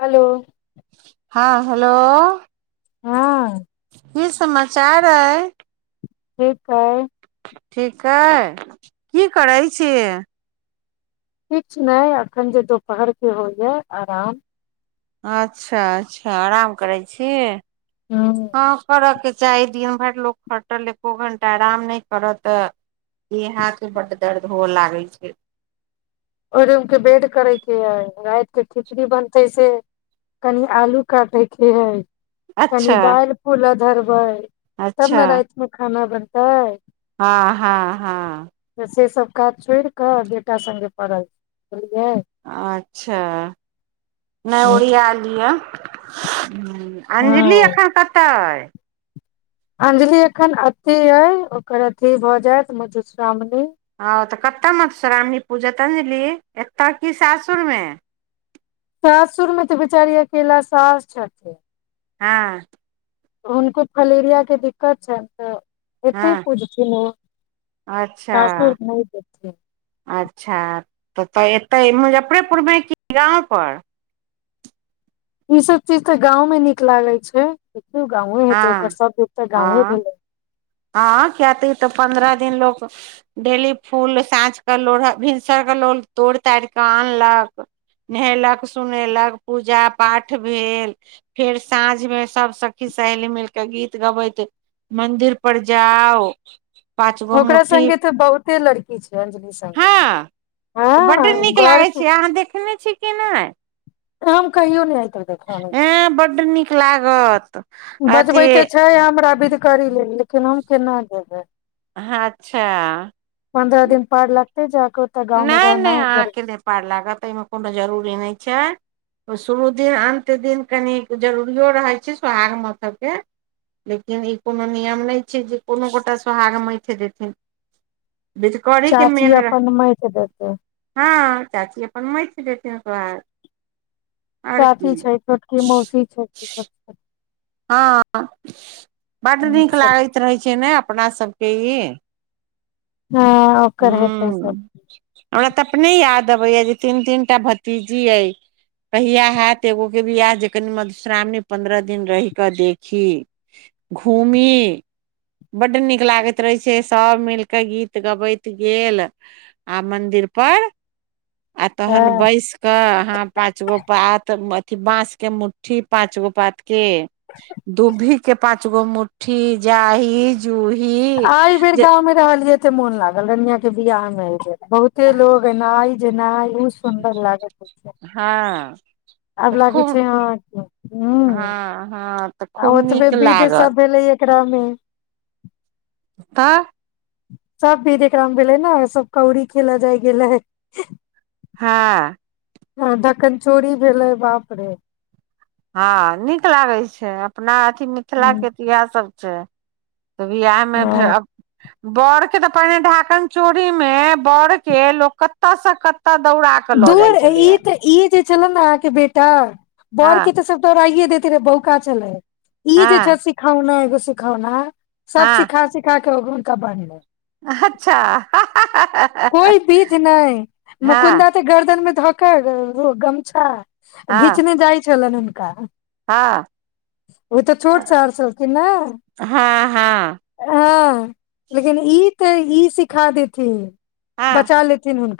Hello हँ hello हँ ई समाचार अइ ठीक आई ठीक अइ की करै छियै किछ नहि अखन जे दुोपहर के होइया आराम अच्छा अच्छा आराम करै छीिय हँ हँ करऽ के चाही दिन भरि लोको खटल एको घं्टा आराम नहि करत देहात सब बड दर्द हअ लागै छै ओहि रूम के वेड करे के हय राइत के खिचड़ी बनते से। कनि आलू काटेके हइ। कनि अच्छा दालि फुलऽ धरबइ तब अच्छा ने राइतमे खाना बनतै। हँ हँ हँ तऽ सेसभ काज छोड़ि कऽ बेटा सङ्गे पड़ल बुझलियै अच्छा नहि ओरिया लिअ हू अञ्जलि हँ एखन कतऽ अय अंजलि एखन अतय अय ओकर अथी भऽ जायत मधुश्रावणी हँ तऽ कतय मधुश्रावणी पूजत अञ्जलि एतऽ की सासुरमे सासुर में तऽ बेचारी अकेला साउस छथि हँ हुनको फलेरिया के दिक्कत छनि तऽ हँ एते पुजथिन आ अच्छा सासुर नइ जेतए अच्छा तऽ तऽ एतै मुजफ्फरेपुरमे कि गाँवपर ई सब चीज ते गांव में निक लागे छै देखियो गांवे हेते ओकर हँ सब कुछ ते गांवे हँ भेले हँ तऽ किये तऽ पन्द्रह दिन लोक डेली फूल साँझके लोढ़ भिनसरके लोल तोड़ि तारि कऽ आनलक नहेलक सुनेलक पूजा पाठ भेल फेर साँझ मे सब सखी सहेली मिलके गीत गबैत मंदिर पर जाउ पाँच गो ओकरा मुट्ठी संङ्गे तऽ बहुते लड़की छै अं्जलि सङगे हँ तऽ बड्ड नीक लागैत छै अहाँ देखने छी कि नहि तऽ हम कहियो नय आय तक देखानै छी एय बड्ड नीक लागत अथी बजबै तऽ छै हमरा बिधकरी लेल लेकिन हम केना जेबै अच्छऽ पन्द्रह दिन पार लगते जाकऽ ओतऽ गाँव मे नहि नहि रहनाय गरी अहाँके नहि पार लागत आहिमे कोनो जरूरी नय छै शुरू दिन अन्त दिन कनिक जरूरियो रहैत छै सोहाग मथऽ केँ लेकिन ई कोनो नियम नय छै जे कोनो गोटा सोहाग मईथ देथिन बिधकरी के चाची मेन रह अपन मैइत देतै हँ चाची अपन मइथ देथिन सोहाग आओर चाची की छै छोटकी मौसी छै हँ बड्ड नीक सब लागैत रहै छै ने अपना सब केँ ई हँ ओकर हेतै सब हुँ हमरा तऽ अपने याद अबै यऽ जे तीन तीन टा भतीजी अय कहिया हत एगो केँ बियाह जे कनी मधुश्रावणी पंन्द्रह दिन रहि कऽ देखी घूमी बड्ड नीक लागैत रहै छै सभ मिलि कऽ गीत गबैत गेल आ मन्दिर पर आ तहन हँ बैस कऽ अहाँ पाच गो पात अथी बांस केँ मुठ्ठी पाच गो पात केँ दुभी केँ पाँच गो मुठ्ठी जाही जूही जे हम रहलियै कते मोन लागल रनिया केँ बियाह मे जे बहुते लोग एनाय जेनाइ खुब सुन्दर लागैत अछि हँ आब तऽ लागै खूब छै अहाँ कऽ हुँ हँ हँ तऽ खूब आ ओतबे नीक विध लागल सब भेलै यऽ रामे आ सब विध एकरामे भेलै नऽ सब कौड़ी खेलऽ जाय गेल रहै हँ हँ ढकन चोरी भेलै बाप रे हँ नीक लागै छै अपना अथी मिथिला हूँ केँ तऽ इहै सब छै तऽ बिआह मे फेर हँ अप बड़ केँ तऽ पहिने ढाकन चोरी मे बड़ केँ लोक कतऽ सँ कतऽ दौड़ा के लऽ जाइ दूर ई छलैया तऽ ई जे छलेन अहाँकेँ बेटा बड़ हँ केँ तऽ सब दौड़ाइये देते रहे बहु का छलै ई जे छै हँ सिखौना एगो सिखौना सब सिखा सिखा केँ अपन खबर लै अच्छऽ हा हा हा कोई बिध नय मुकुन्दा तऽ गरदैन मे धऽ कऽ ओ गमछा हँ घीचने जाइ छलैन हुनका हँ ओ तऽ छोट सार छलखिन नऽ हँ हँ हँ लेकिन ई तऽ ई सिखा देथिन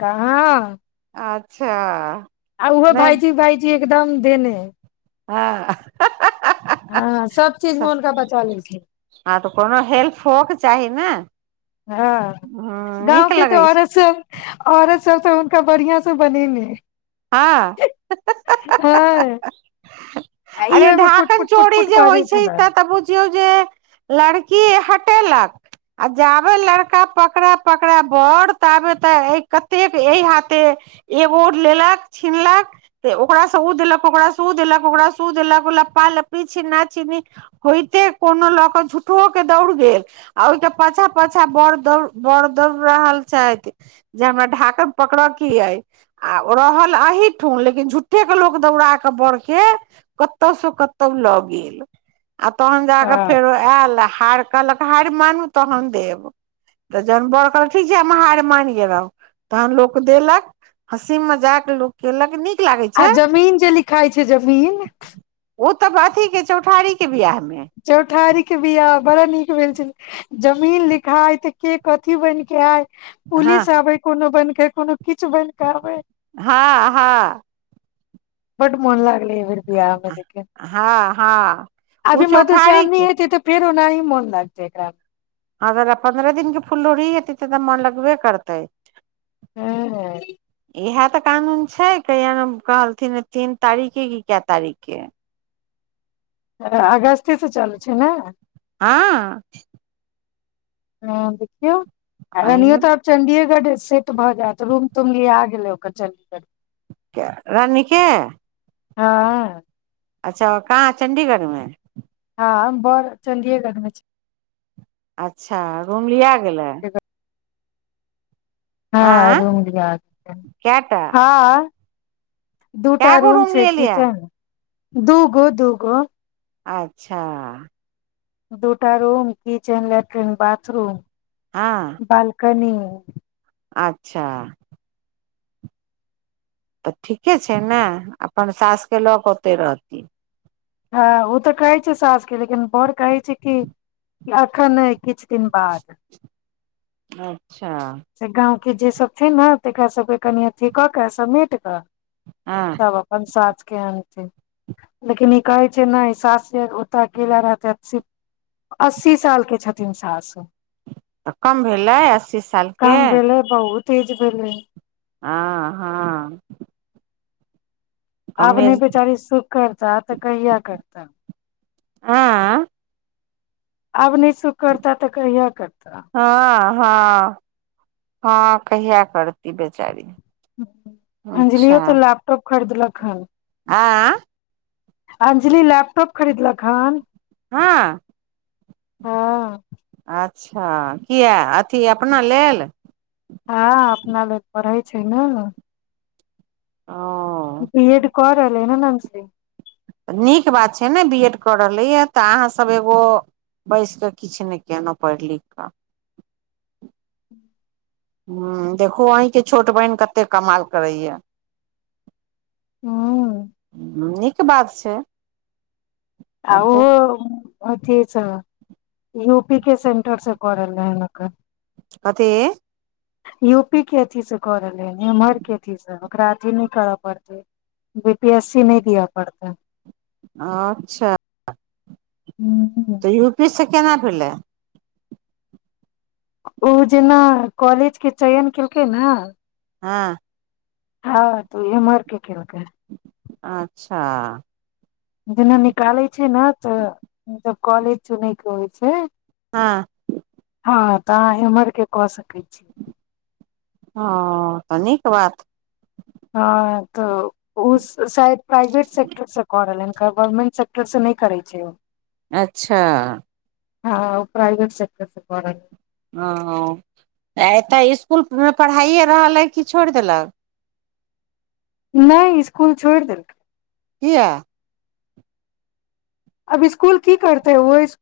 कहाँ अच्छऽ आ उहो भाइजी - भाइजी एकदम देने हँ हँ आ सब चीज मे हुनका बचा लेलखिन हँ तऽ कोनो हेल्फ हूअके चाही न हँ गाँव के तऽ लगै छै आओर त सब औरत सब त हुनका बढ़िआं स बनेने यै हँ ह ह हँ [unintelligible] आ ई अरे ओहिमे पुट ढाकन पुट पुट चोरी पुट जे होइ बाजै छै इत छलनि त बुझ कियौ जे लड़की हटेलक आ जाबे लड़का पकड़ा पकड़ा बर ताबे तऽ कतेक ए हाथे एबोड लेलक छिनलक ते ओकरा सँ उ देलक ओकरा सँ उ देलक ओकारा सँ उ देलक लप्पा लपी छिना छिनी होयते कोनो लऽ क झूठओ के दौड़ गेल आ ओइके पाछा पाछा बड़ दौड़ बड़ दौड़ रहल छथि जे हमर ढाकन पकड़ के यै आ ओ रहल अहीठुन लेकिन झूठ्ठे के लोक दौड़ाक बर के कतौ स कतौ ल गेल आ तहन जाक हँ फेरो उएह आयल हार कहलक हारि मानू तहन देब तऽ जहन बर कहलक त ठीक छै हम हारि मानि गेलौं तहन लोक देलक हंसी मजाक लोक केलक लेकिन नीक लागै आ छै जमीन जे लिखाइ छै जमीन ओ तऽ अथीके चौठारीके वियाहमे चौठारी के बिआह बड़ा नीक भेल छलै जमीन लिखाइ त के कथी बनके आइ हँ पुलिस आबै कोनो बनके कोनो किछु बनिके आबै हँ हँ बड मोन लागलै अयबेर बियाह मे लेकिन हँ हँ आ ओ जे चौठारी के मधुश्रामणी हेेतय त फेर ओनाही मोन लागतै एकरा हं अगर पन्द्रह दिन केे फुललोढ़ी हेतै तब त मन लगबे करतै हूँ इएह त कानून छै कि कहलथिन तीन तारीख के की किए तारीख के अकरा अगस्ते स चलू छै नाय हँ हं देखियौ हरनियो एहिमे त चंडीएगढ़ सेट भ जायत रूम तुम लिआ गेलयै चंडीगढ़मे के रानी के हँ अच्छा कहाँ चंडीगढ़मे हँ बर चंडिएगढ़मे छै अच्छा रूम लिआ गेलाय क त [unintelligible] हँ आँ रूम लिआ गेलै कएटा हँ दूटा कए गो रूम छै लेलियै किचन दू गो दू गो अच्छा दूटा रूम किचेन लैट्रिन बाथरूम हँ बाल्कनी मे अच्छा त ठीके छै ने अपन सासके लऽ के ओतय रहती हॅं ओ त कहै छै सास के लेकिन बर कहै छै कि अखन नै किछु दिन बाद अच्छा से गाँंव के जे सब छै ने तकरा सबके कनि अथी क क समेट क हं तब अपन सासके आनथिन लेकिन ई कहै छै नय सास के ओत अकेला रहतै अस्सी साल के छथिन सास त कम भेलै अस्सी साल के काम भेलै बहुत एज भेलै हं हँ आब कमे ने बेचारी सुख करता त कहिया करता आँ आब नय सुख करता त कहिया करता हँ हँ हँ कहिया करती बेचारी अच्छा अंजलियो तऽ लैपटॉप खरीदलक हन आँ अंजलि लैपटॉप खरीदलक हन हँ हँ अच्छा किया अथी अपना लेल हँ अपना ले पढ़ै छै ने ओ बी एड कऽ रहलै हन ने अंजलि नीक बात छै ने बी एड कऽ रहलै य तऽ अहाँसभ एगो बसिकऽ किछ नय केलौं पढ़ि लिखि कऽ हूं देखु अहींके छोट बहिन कत्ते कमाल करैया हूँ नीक बात छै आ ओहो अथि सऽ यू पी के सेंटर सब कऽ रहलै हन अखन कथी यूपी के अथि से कऽ रहलै ह ईमहर के अथी से ओकरा अथी नय करऽ पड़तै बी पी एस सी नय दियऽ पड़तै अच्छा हूं तऽ यू पी से केना भेलै ओ जेना कॉलेज के चयन केलकै ने हँ हँ तऽओ एमहर के केलकै अच्छा जेना निकालै छै ने तऽ तब कॉलेज चुनै के होइ छै हँ हँ तऽ अहाँ इम्हर के कऽ सकै छी ह तऽ नीक बात हँ तऽ उ शायद प्राइवेट सेक्टर से कऽ रहलै हँ गवर्मेंट सेक्टर से नै करै छै ओ अच्छा हँ ओ प्राइवेट सेक्टर से कऽ रहलै। ओ आ एतऽ इस्कुलमे पढ़ाइये रहल अइ कि छोड़ि देलक। नै इस्कुल छोड़ि देलक। किया? अब स्कूल की करत ओ इस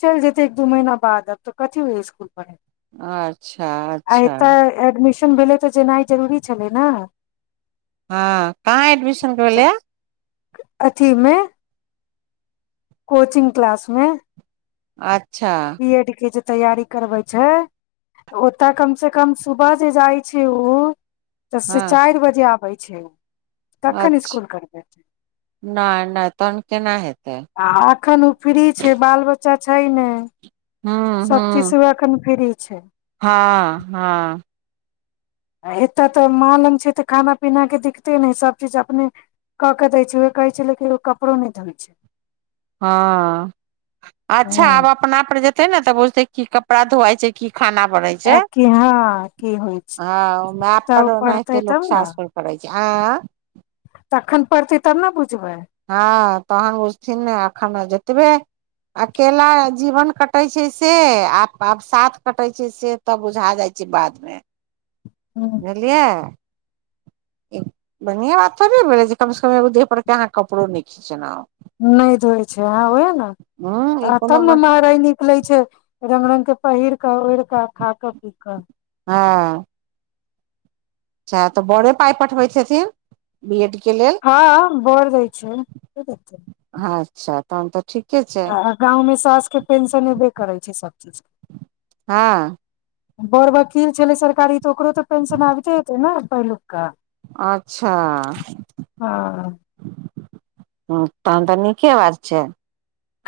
चलि जेतै एक दू महीना बाद अब तऽ कथी ओय इस्कुल पढ़े अच्छा अच्छा एडमिशन भेलै तऽ जेनाइ जरूरी छलै ने। हँ कहाँ एडमिशनके भेलैया। अथीमे कोचिंग क्लास मे। अच्छा बी एड के जे तैयारी करबै छै। ओतय कम से कम सुबह जे जाइ छै उ तऽ से हँ चारि बजे आबै छै कखन इस्कुल करबै। नय नय तहन केना हेतै। आ एखन उ फ्री छै बाल बच्चा छै नै हँ हँ अखन फ्री छै। हँ हँ आ एतय तऽ माॅं लग छै तऽ खाना पीनाके दिक्कते नै सब चीज अपने कऽ केऽ दै छै उह कहै छै लेकिन ओ कपड़ो नै धोइ छै। हँ अच्छा ह आब अपनापर जेतै ने तऽ बुझतै की कपड़ा धोआइ छै की खाना बनै छै आ कि हँ की होइ छै हँ ओ माय तब पर पढ़तै ओनाहिते लोक तब ने ससुर करै छै आँ तखन पड़तै तब न बुझबै हँ तहन बुझथिन ने अखन जेतबे अकेला मे जीवन कटै छै से आ आब साथ कटै छै से तब बुझा जाइ छै बाद मे हूँ बुझलियै ई बढ़िआ बात थोड़े भेलै जे कम से कम एगो देह पर के आहाँ कपड़ो नै खिचनाउ नै धोइ छै हँ ओहेऽ न हँ ई तब कोनो न बात महरैनी निकले छै रंग रंग के पहिर कऽ ओढ़ कऽ खाकऽ पीकऽ हँ अच्छा तऽ बड़े पाइ पठबैत हेथिन बी एड के लेल हँ बड़ दइ छै के देतै हँ स च्छा तहन तऽ ठीके छै आ गाँवमे साउस के पेंशन ऐबे करै छै सब चीज। हँ। बड़ वकील छलै सरकारी तऽ ओकरो तऽ पेंशन आबिते हेतै ने पहिलुकका। अच्छा हँ हाँ तहन तऽ नीके बात छै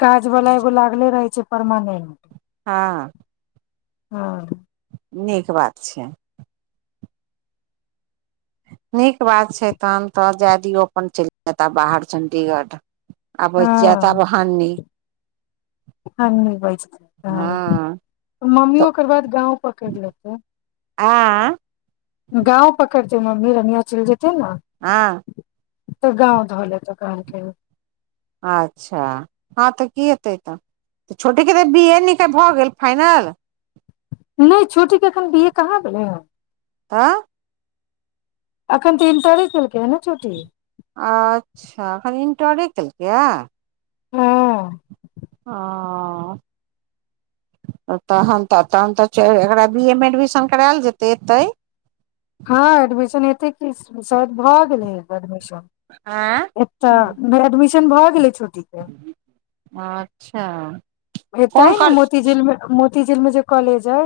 काज वला एगो लागले रहै छै परमानेंट हाँ हाँ नीक बात छै नीक बात छै तहन तऽ जाय दियौ अपन चलिजेताऽ बाहर चण्डीगढ़ आब बचि जाएत हँ आब हनी हनी बचि जाएत हाँ मम्मी तऽ ओकर बाद गाँंव पकैड़ि लेतै ऐँ गाँव पकड़तै मम्मी रनिया चलि जेतै न हाँ तऽ गाँव ध लेतऽ कहलकै या अच्छा हाँ तऽ की हेतै तऽ तऽ छोटे के तऽ बी ए नीके भऽ गेल फाइनल नहि छोटीे एखन बी ए कहाँ भेलै हन हाँऽ अखन तऽ इनटरे केलकै हन न छोटी अच्छा अखन इंटरे केलकै या हाँ हाँ-अ तहन तऽ तहन तऽ चै एकरा बी एमे एडमिशन कराएल जेतै एतेय हाँ एडमिशन हेतै की शायद भऽ गेलै एकर एडमिशन आँ एतऽ नै एडमिशन भऽ गेलै छोटीके अच्छा कोन एतेहऽ ने कॉल मोती झीलमे मोती झीलमे जे कॉलेज ऐ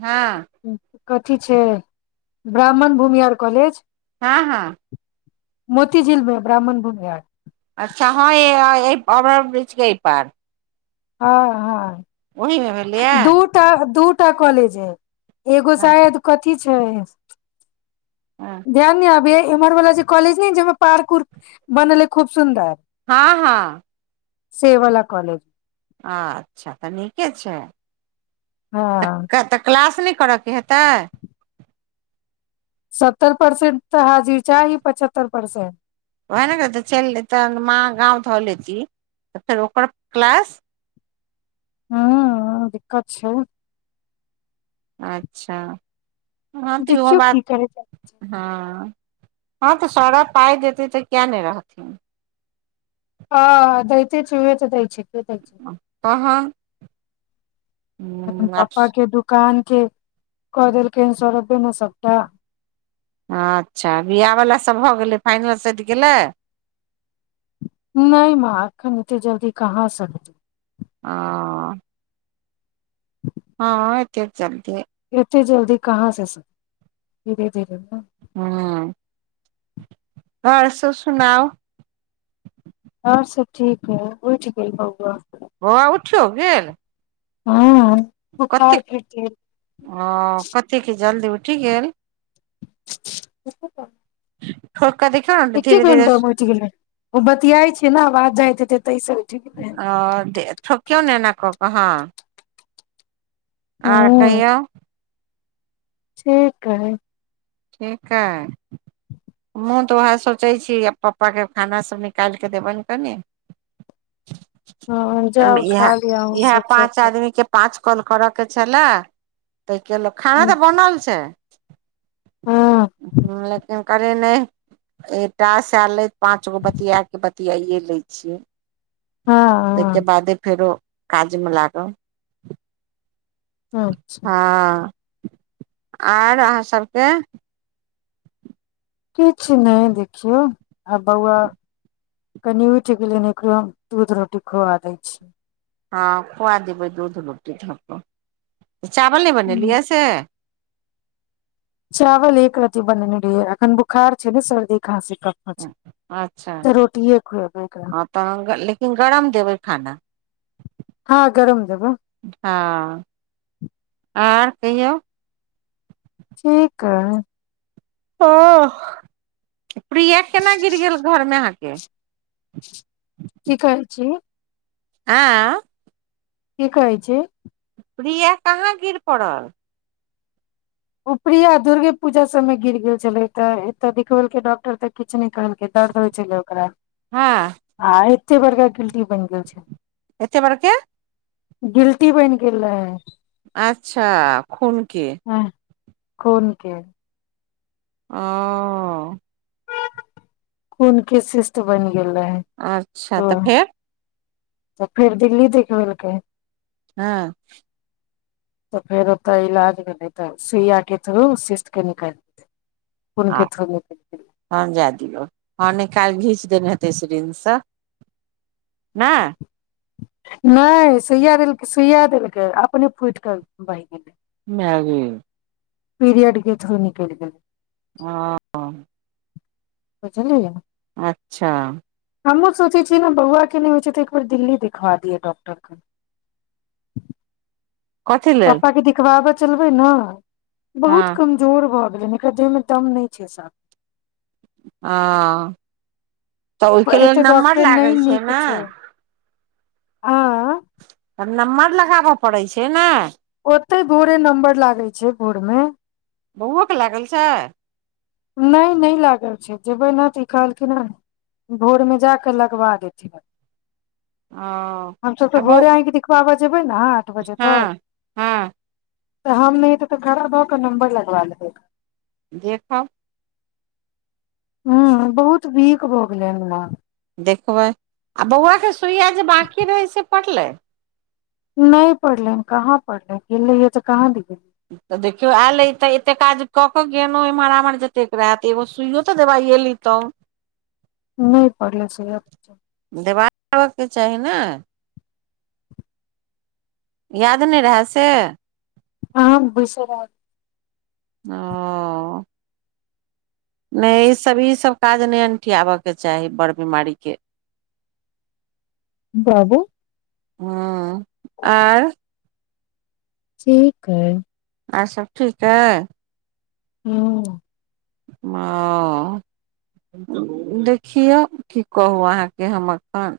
हाँ कथि छै ब्राह्मण भूमिहार कॉलेज हाँ हाँ मोती झीलमे ब्राह्मण भूमिहार अच्छा हाँ यैए ओभर ब्रीजके ऐय पार हाँ हाँ ओहिमे भेलैया तऽ दूटा कॉलेज हइ एगो हँ शायद कथि छै हँ ध्यान ने आबैया इम्हर वला जे कॉलेज ने जाहिमे पार्क उर्क बनल अइ खूब सुन्दर हाँ हाँ सेवला कॉलेज अच्छा तऽ नीके छै हाँ तऽ क्लास नहि करऽके हेतै सत्तर परसेंट तऽ हाजीर चाही पचहत्तर परर्सेंट ओहने कहै चलि तऽ माँ गाँव धऽ लेती तऽ फेर ओकर क्लास हूँ दिक्कत छै अच्छा हाँ तऽ इहो देखियौ बात की करै छै हाँ हाँ तऽ सौरभ पाइ देतै तऽ किए नहि रहथिन हाँ दैते छै उहे तऽ दै छै के दै छै तहन अपन पापाके दुकानके कऽ देलकै हन सौरभ ने सबटा अच्छा बिआह वला सब भऽ गेलै फाइनल सेधी गेलै नहि मा एखन एते जल्दी कहाँ सधतै अ-अ हाँ हाँ एते जल्दी एते जल्दी कहाँ से सधतै धीरे धीरे न हूँ आओर सब सुनाउ आओर सब ठीक या उठि गेल बौआ बौआ उठियो गेल हाँ बुखार फेर तेज अ-कतेक जल्दी उठि गेल [unintelligible] [unintelligible] ठोकि कए देखियौ न एके घंटामे उठि गेलै ओ बतियाय छियै न आवाज जाइत हेतै तैसऽ उठि गेलै हन अ ठोकियौ ने एना कऽ कऽ हाँ आओर हन कहियौ ठीक हइ ठीकअइ हाँ तऽ उएह सोचै छी पप्पाके खाना सब निकाल कऽ देबनि कनि हँ जाउ इहा खा लिअ अहूँ इहा सब सब पाँच गोटे आदमीके पाँच कॉल करऽके छलाए तेहिके लऽ कऽ खाना तऽ बनल छै हँ [unintelligible] कहलियै नहि ए टास्क आएल अइ पाँच गो बतियाके बतियायै लै छियै हँ तैहिके बादे फेरो काजमे लागब हँ अच्छा हाँ आर अहाँ सभके किछ नहि देखियौ आ बौआ कनि उठ गेलै एकरो दूध रोटी खुआ दै छी हाँ खुआ देबै दूध रोटी धऽ कऽ चावल नहि बनेलियै हूँ या से चावल एक रति बनने रहियै एखन बुखार छै ने शरदी खाँसी कफमे छै अच्छा तऽ रोटिये खुएबै एकरा हाँ तऽहन लेकिन गरम देबै खाना हाँ गरम देबै हाँ आर कहियौ ठीक अइ ओ- प्रिया केना गिर गेल घरमे अहाँके की कहै छी आँय की कहै छी प्रिया कहाँ गिर पड़ल उ परिया दुर्गे पूजा सबमे गिर गेल छलै तऽ एतऽ देखबेल केए डॉक्टर तऽ किछु नै कहलकै दर्द होइ छलै ओकरा हाँ आ एते बड़का गिल्टी बनि गेल छलै एते बरके। गिलटी बैन गेल रहै अच्छा खुन के। हँ। खुनके। ओ। खून के शिस्ट बनि गेल रहै अच्छा तो तऽ फेर। तऽ फेर दिल्ली देखबेलकै। हँ। तऽ फेर ओतय इलाज भेलै तऽ सुइयाक के थ्रू सिस्थके निकालि। खुनके थ्रू निकैल गेलै हँ जाए दियौ हँ नि काल्हि घीच देने हेतै सिरिंच सँ नाय। नय सुइया देलकै सुइया देलकै अपने फुट कऽ बहि गेलै। मए गै पीरियड के थ्रू नीकैल गेलै। हँ बुझलियै य। अच्छा। हमहु सोचै छियै ने बौआ के नै होइ छै तऽ एक बेर दिल्ली देखबा दियै डॉक्टर क। कथी लेल पापा के देखिबाबा चलबै न हँ बहुत कम। जोर भऽ गेलै एकरा देह मे दम नय छै साफ। ओँ तऽ ओइके लेल एते नम्बर डॉक्टर लागै नहि छै ने। आँ। तब नम्बर लगाबऽ पड़ै छै नाय ओते भोरे नम्बर लागै छै भोर मे। बौओके लागल छाय नै नै लागल छै जेबै न तऽ ई कहलखिनाय भोर मे जाक लगबा देथिन ओ हमस आ तऽ बौ भोरे आँख दे बबा जेबै ने आठ बजे हँ तक। हँ तऽ हम नै तऽ खड़ा भ क नम्बर लगबा लेबै। देखब। हूँ बहुत वीक भऽ गेलै हमरा। देखबै आ बौआके सुइया जे बाँकी रहै से पड़लै। नै पड़लै कहाँ पढ़लै गेल रहीयै त कहाँ दी गेल। तऽ देखियौ आयलै तऽ एतेक काज कऽ कऽ गेलौ एम्हर एमहर जतेक रहैत एगो सुइयो तऽ दवाइए ली। तौं नै पढ़ले बच्चा के देवाब ऽके चाही ने। याद नै रहए से। ह बसरै। [unintelligible] अ नै ईसब ईसब काज नै अनठियाबऽके चाही बड़ बीमारीके। बाबू हँ आर ठीक हइ आओर सब ठीक अय हूँ ओ देखियौ की कहू अहाँके हम एखन